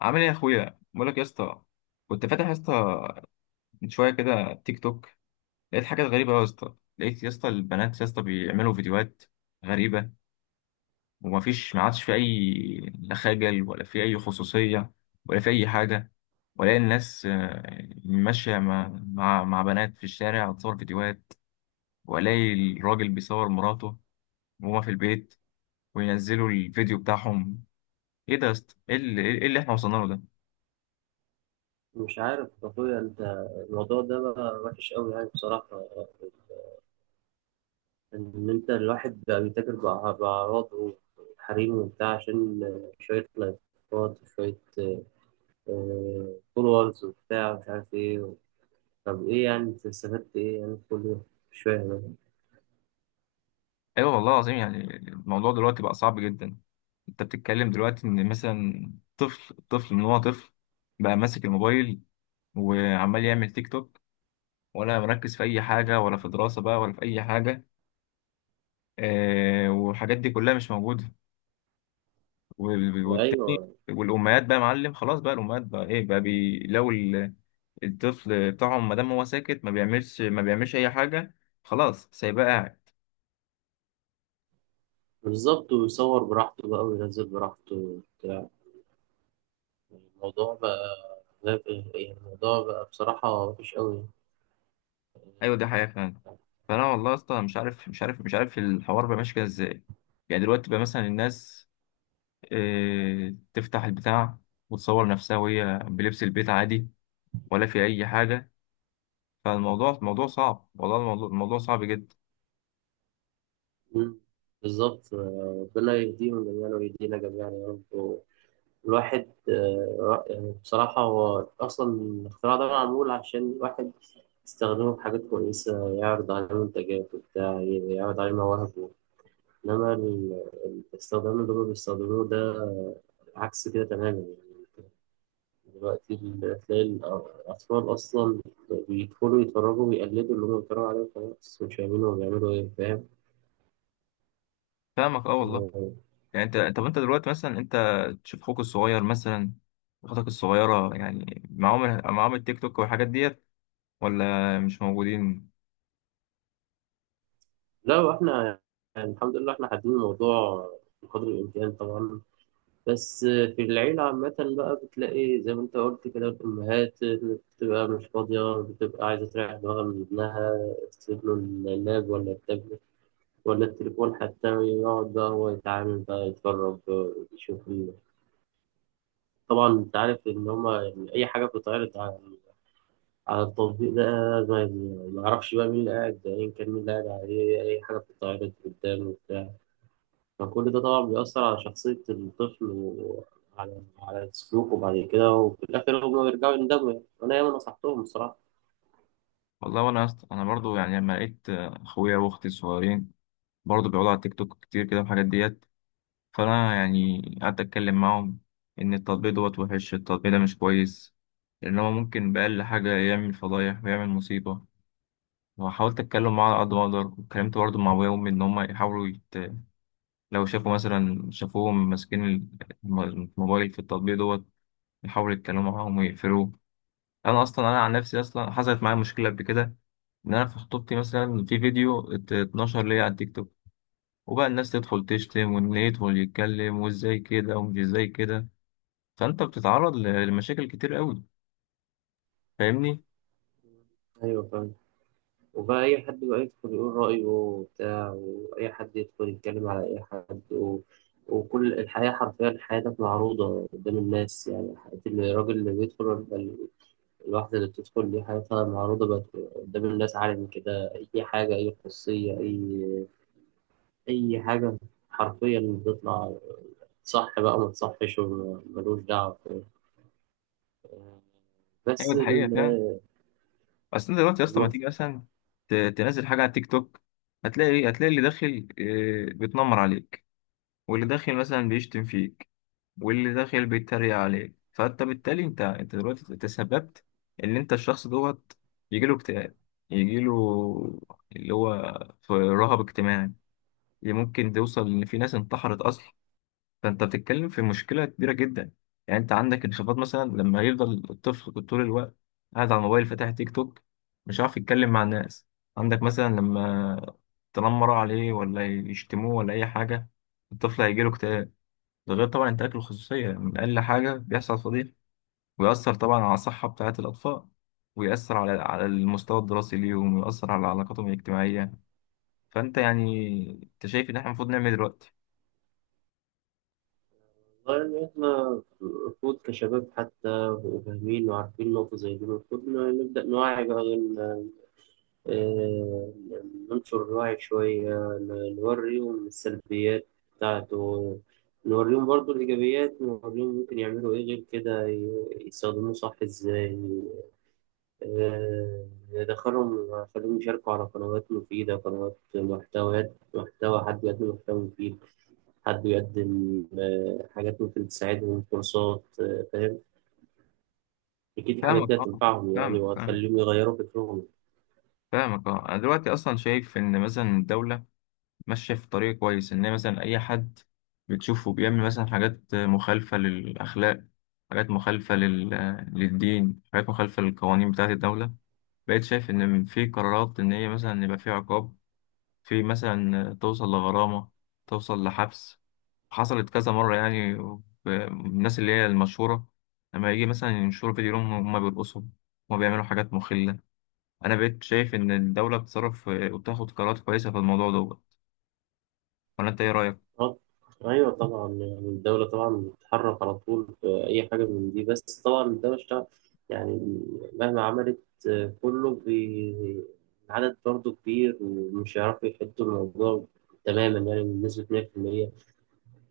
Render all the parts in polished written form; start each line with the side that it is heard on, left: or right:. left: عامل ايه يا اخويا؟ بقول لك يا اسطى، كنت فاتح يا اسطى من شويه كده تيك توك، لقيت حاجات غريبه قوي يا اسطى. لقيت يا اسطى البنات يا اسطى بيعملوا فيديوهات غريبه، ومفيش، ما عادش في اي، لا خجل ولا في اي خصوصيه ولا في اي حاجه. ولا الناس ماشيه مع بنات في الشارع وتصور فيديوهات، والاقي الراجل بيصور مراته وهما في البيت وينزلوا الفيديو بتاعهم. ايه ده يا اسطى؟ ايه اللي إيه اللي احنا وصلنا له ده؟
right: مش عارف يا اخويا انت. الموضوع ده بقى وحش قوي يعني بصراحة، ان انت الواحد بقى بيتاجر بأع- بأعراضه وحريمه وبتاع عشان شوية لايكات وشوية فولورز وبتاع مش عارف ايه. طب ايه يعني انت استفدت ايه يعني كل ده؟ مش فاهم.
left: ايوه والله العظيم، يعني الموضوع دلوقتي بقى صعب جدا. انت بتتكلم دلوقتي ان مثلا طفل، من هو طفل بقى ماسك الموبايل وعمال يعمل تيك توك، ولا مركز في اي حاجه، ولا في دراسه بقى، ولا في اي حاجه. آه، والحاجات دي كلها مش موجوده. وال-
right: أنا.
left: والتاني
right: ايوه.
left: والامهات بقى يا معلم، خلاص بقى الامهات بقى ايه بقى بي لو الطفل بتاعهم ما دام هو ساكت ما بيعملش اي حاجه، خلاص سايباه قاعد.
right: بالظبط، ويصور براحته بقى وينزل براحته وبتاع. الموضوع بقى غاب- يعني الموضوع بقى بصراحة وحش قوي.
left: ايوه دي حقيقة فعلا. فانا والله اصلا مش عارف الحوار بقى ماشي كده ازاي. يعني دلوقتي بقى مثلا الناس آه، تفتح البتاع وتصور نفسها وهي بلبس البيت عادي، ولا في اي حاجة. فالموضوع صعب. والله الموضوع صعب جدا.
right: مم. بالظبط. ربنا يهديهم جميعا ويهدينا جميعا يا رب الواحد، يعني بصراحة هو أصلا الاختراع ده معمول عشان الواحد يستخدمه في حاجات كويسة، يعرض عليه منتجات وبتاع، يعرض عليه مواهبه، إنما الاستخدام اللي هما بيستخدموه ده عكس كده تماما يعني. دلوقتي تلاقي الأطفال أصلا بيدخلوا يتفرجوا ويقلدوا اللي هما بيتفرجوا عليه وخلاص مش فاهمين هما بيعملوا إيه، فاهم؟
left: فاهمك اه والله.
right: آه،
left: يعني انت، طب انت دلوقتي مثلا، انت تشوف اخوك الصغير مثلا، اختك الصغيرة، يعني معاهم التيك توك والحاجات ديت، ولا مش موجودين؟
right: لا، واحنا يعني الحمد لله احنا حاطين الموضوع بقدر الامكان طبعا، بس في العيلة عامة بقى بتلاقي زي ما انت قلت كده الأمهات بتبقى مش فاضية، بتبقى عايزة تريح دماغها من ابنها، تسيب له اللاب ولا التابلت ولا التليفون حتى، يقعد بقى هو يتعامل بقى يتفرج يشوف طبعا انت عارف ان هما يعني أي حاجة بتتعرض على التطبيق ده ما ما يعرفش بقى مين اللي قاعد، أيا كان مين اللي قاعد عليه أي حاجة بتتعرض قدامه، فكل ده طبعا بيأثر على شخصية الطفل وعلى سلوكه بعد كده، وفي الآخر هما بيرجعوا يندموا يعني، أنا ياما نصحتهم الصراحة.
left: والله، انا برضو يعني لما لقيت اخويا واختي الصغيرين برضه بيقعدوا على التيك توك كتير كده والحاجات ديت، فأنا يعني قعدت أتكلم معاهم إن التطبيق دوت وحش، التطبيق ده مش كويس، لأن هو ممكن بأقل حاجة يعمل فضايح ويعمل مصيبة. وحاولت أتكلم معاه على قد ما أقدر، واتكلمت برضه مع أبويا وأمي إن هما يحاولوا يت... لو شافوا مثلا، شافوهم ماسكين الم- الموبايل في التطبيق دوت، يحاولوا يتكلموا معاهم ويقفلوه. أنا أصلا، أنا عن نفسي أصلا حصلت معايا مشكلة قبل كده، إن أنا في خطوبتي مثلا في فيديو اتنشر ليا على التيك توك، وبقى الناس تدخل تشتم، واللي يدخل يتكلم وازاي كده ومش ازاي كده. فانت بتتعرض لمشاكل كتير قوي، فاهمني؟
right: أيوه فاهم. وبقى أي حد بقى يدخل يقول رأيه وبتاع، وأي حد يدخل يتكلم على أي حد وكل الحياة حرفيا حياتك معروضة قدام الناس، يعني حياة الراجل اللي بيدخل ولا الواحدة اللي بتدخل دي حياتها معروضة بقت قدام الناس، عالم كده، أي حاجة، أي خصوصية، اي حاجه حرفيا بتطلع. صح بقى ما تصحش ملوش دعوه،
left: ايوه
right: بس
left: دي حقيقه فعلا. اصل انت دلوقتي يا اسطى، ما
right: المفروض.
left: تيجي مثلا تنزل حاجه على التيك توك، هتلاقي ايه؟ هتلاقي اللي داخل آه، بيتنمر عليك، واللي داخل مثلا بيشتم فيك، واللي داخل بيتريق عليك. فانت بالتالي انت دلوقتي تسببت ان انت الشخص دوت يجيله اكتئاب، يجيله اللي هو في رهاب اجتماعي. ممكن توصل ان في ناس انتحرت اصلا. فانت بتتكلم في مشكله كبيره جدا. يعني انت عندك انخفاض، مثلا لما يفضل الطفل طول الوقت قاعد على الموبايل فاتح تيك توك، مش عارف يتكلم مع الناس. عندك مثلا لما تنمر عليه، ولا يشتموه، ولا اي حاجه، الطفل هيجيله اكتئاب. ده غير طبعا انتهاك الخصوصيه، من اقل حاجه بيحصل فضيحه. ويأثر طبعا على الصحه بتاعه الاطفال، ويأثر على المستوى الدراسي ليهم، ويأثر على علاقاتهم الاجتماعيه. فانت يعني، انت شايف ان احنا المفروض نعمل إيه دلوقتي؟
right: إن إحنا المفروض كشباب حتى وفاهمين وعارفين نقطة زي دي، المفروض نبدأ نوعي بقى، آه، ننشر الوعي شوية، نوريهم السلبيات بتاعته، نوريهم برضو الإيجابيات، نوريهم ممكن يعملوا إيه غير كده، يستخدموه صح إزاي. آه، دخلهم، خليهم يشاركوا على قنوات مفيدة، قنوات محتويات، محتوى، حد بيقدم محتوى مفيد، حد بيقدم حاجات ممكن تساعدهم، كورسات، فاهم؟ أكيد الحاجات
left: فاهمك
right: دي
left: اه.
right: هتنفعهم يعني
left: فاهمك.
right: وهتخليهم يغيروا فكرهم.
left: فاهمك اه. انا دلوقتي اصلا شايف ان مثلا الدوله ماشيه في طريق كويس، ان هي مثلا اي حد بتشوفه بيعمل مثلا حاجات مخالفه للاخلاق، حاجات مخالفه لل... للدين، حاجات مخالفه للقوانين بتاعه الدوله، بقيت شايف ان في قرارات، ان هي مثلا يبقى في عقاب، في مثلا توصل لغرامه، توصل لحبس. حصلت كذا مره يعني الناس اللي هي المشهوره، لما يجي مثلا ينشروا فيديو لهم هم بيرقصوا، هم بيعملوا حاجات مخله. انا بقيت شايف ان الدوله بتصرف وتاخد قرارات كويسه في الموضوع دوت، ولا انت ايه رايك؟
right: آه، أيوة طبعا، يعني الدولة طبعا بتتحرك على طول في أي حاجة من دي، بس طبعا الدولة اشتغل يعني مهما عملت، آه، كله بي... العدد برضه كبير ومش هيعرفوا يحدوا الموضوع تماما يعني بنسبة 100%.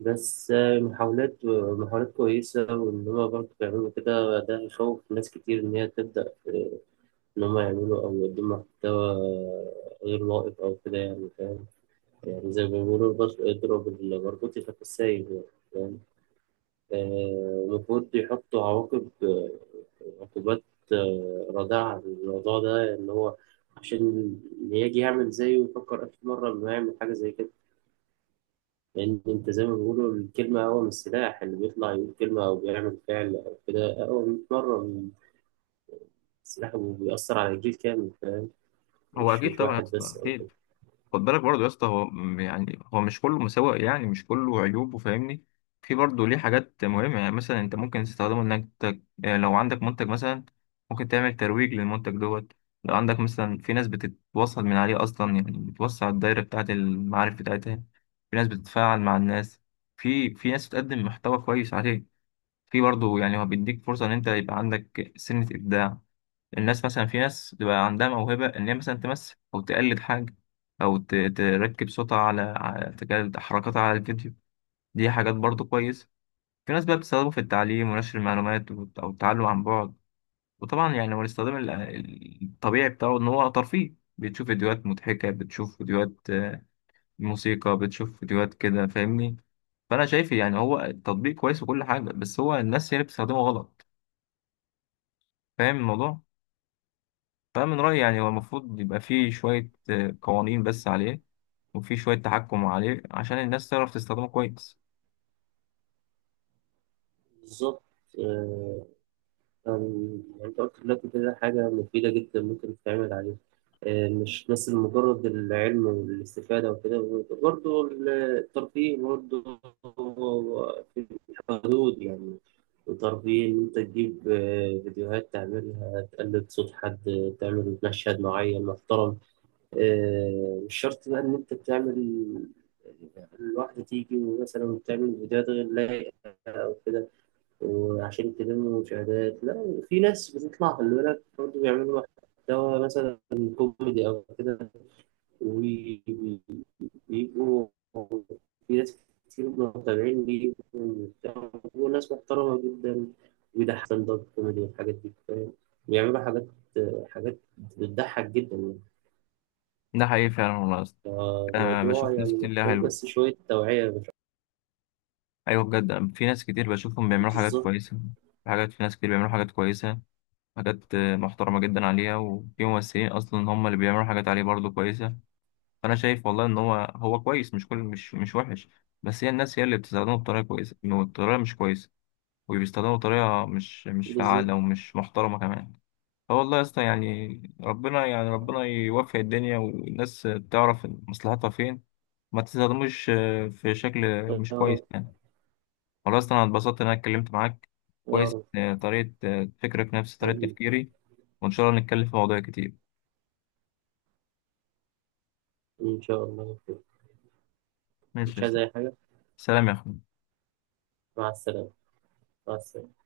right: بس محاولات، محاولات كويسة، وإن هما برضه بيعملوا كده ده يخوف ناس كتير إن هي تبدأ في، إن هما يعملوا أو يقدموا محتوى غير لائق أو كده يعني، فاهم؟ يعني زي ما بيقولوا اضرب المربوط يخاف السايب يعني، فاهم؟ المفروض يحطوا عواقب، عقوبات رادعة للموضوع ده، إن هو عشان اللي يجي يعمل زيه يفكر 1000 مرة إنه يعمل حاجة زي كده. لأن أنت زي ما بيقولوا الكلمة أقوى من السلاح، اللي بيطلع يقول كلمة أو بيعمل فعل أو كده أقوى 100 مرة من السلاح، وبيأثر على جيل كامل، فاهم؟
left: هو
right: مش
left: اكيد
right: مش
left: طبعا يا
right: واحد
left: اسطى،
right: بس أو كده.
left: اكيد. خد بالك برضه يا اسطى، يعني هو مش كله مساوئ، يعني مش كله عيوبه، فاهمني؟ في برضه ليه حاجات مهمه، يعني مثلا انت ممكن تستخدمه انك يعني لو عندك منتج مثلا، ممكن تعمل ترويج للمنتج دوت. لو عندك مثلا، في ناس بتتوصل من عليه اصلا، يعني بتوسع الدايره بتاعت المعارف بتاعتها. في ناس بتتفاعل مع الناس، في ناس بتقدم محتوى كويس عليه. في برضه يعني، هو بيديك فرصة إن أنت يبقى عندك سنة إبداع. الناس مثلا، في ناس بيبقى عندها موهبة، إن هي مثلا تمثل أو تقلد حاجة، أو تركب صوتها على تقلد حركاتها على الفيديو. دي حاجات برضه كويسة. في ناس بقى بتستخدمه في التعليم ونشر المعلومات أو التعلم عن بعد. وطبعا يعني، هو الاستخدام الطبيعي بتاعه إن هو ترفيه، بتشوف فيديوهات مضحكة، بتشوف فيديوهات آه، موسيقى، بتشوف فيديوهات كده، فاهمني؟ فأنا شايف يعني هو التطبيق كويس وكل حاجة، بس هو الناس هي اللي بتستخدمه غلط، فاهم الموضوع؟ فمن رأيي يعني هو المفروض يبقى فيه شوية آه، قوانين بس عليه، وفيه شوية تحكم عليه، عشان الناس تعرف تستخدمه كويس.
right: بالظبط. آه، أم، يعني أنت قلت دلوقتي كده حاجة مفيدة جدا ممكن تتعمل عليها، مش بس مجرد العلم والاستفادة وكده، برضه الترفيه، برضه في الحدود يعني. الترفيه إن أنت تجيب فيديوهات تعملها، تقلد صوت حد، تعمل مشهد معين محترم، مش شرط بقى إن أنت تعمل الواحدة تيجي ومثلا تعمل فيديوهات غير لايقة أو كده، وعشان تلموا مشاهدات. لا، وفي ناس بتطلع خلي بالك برضه بيعملوا محتوى مثلا كوميدي أو كده، وبيبقوا في ناس كتير متابعين ليه، وبيبقوا ناس محترمة جدا، وبيضحك ستاند اب كوميدي والحاجات دي، فاهم؟ بيعملوا حاجات، حاجات بتضحك جدا يعني.
left: ده حقيقي فعلا والله يا اسطى. أنا
right: فالموضوع
left: بشوف ناس
right: يعني
left: كتير ليها
right: محتاج
left: حلو.
right: بس شوية توعية مش أكتر.
left: أيوة بجد، أنا في ناس كتير بشوفهم بيعملوا حاجات
right: بالظبط.
left: كويسة. في حاجات، في ناس كتير بيعملوا حاجات كويسة، حاجات آه، محترمة جدا عليها. وفي ممثلين أصلا هم اللي بيعملوا حاجات عليه برضه كويسة. فأنا شايف والله إن هو، هو كويس، مش كل، مش وحش، بس هي الناس هي اللي بتستخدمه بطريقة كويسة بطريقة مش كويسة، وبيستخدموه بطريقة مش
right: بالظبط.
left: فعالة ومش محترمة كمان. فوالله يا اسطى، يعني ربنا، يعني ربنا يوفق الدنيا، والناس تعرف مصلحتها فين، ما تستخدموش آه، في شكل
right: يا
left: مش
right: رب.
left: كويس يعني. والله اصلا انا اتبسطت ان انا اتكلمت معاك.
right: يا
left: كويس
right: رب.
left: آه، طريقة آه، فكرك نفس طريقة
right: حبيبي.
left: تفكيري. وان شاء الله نتكلم في مواضيع كتير.
right: إن شاء الله.
left: ماشي يا
right: مش عايز
left: اسطى.
right: أي حاجة.
left: سلام يا اخوي.
right: مع السلامة. مع السلامة.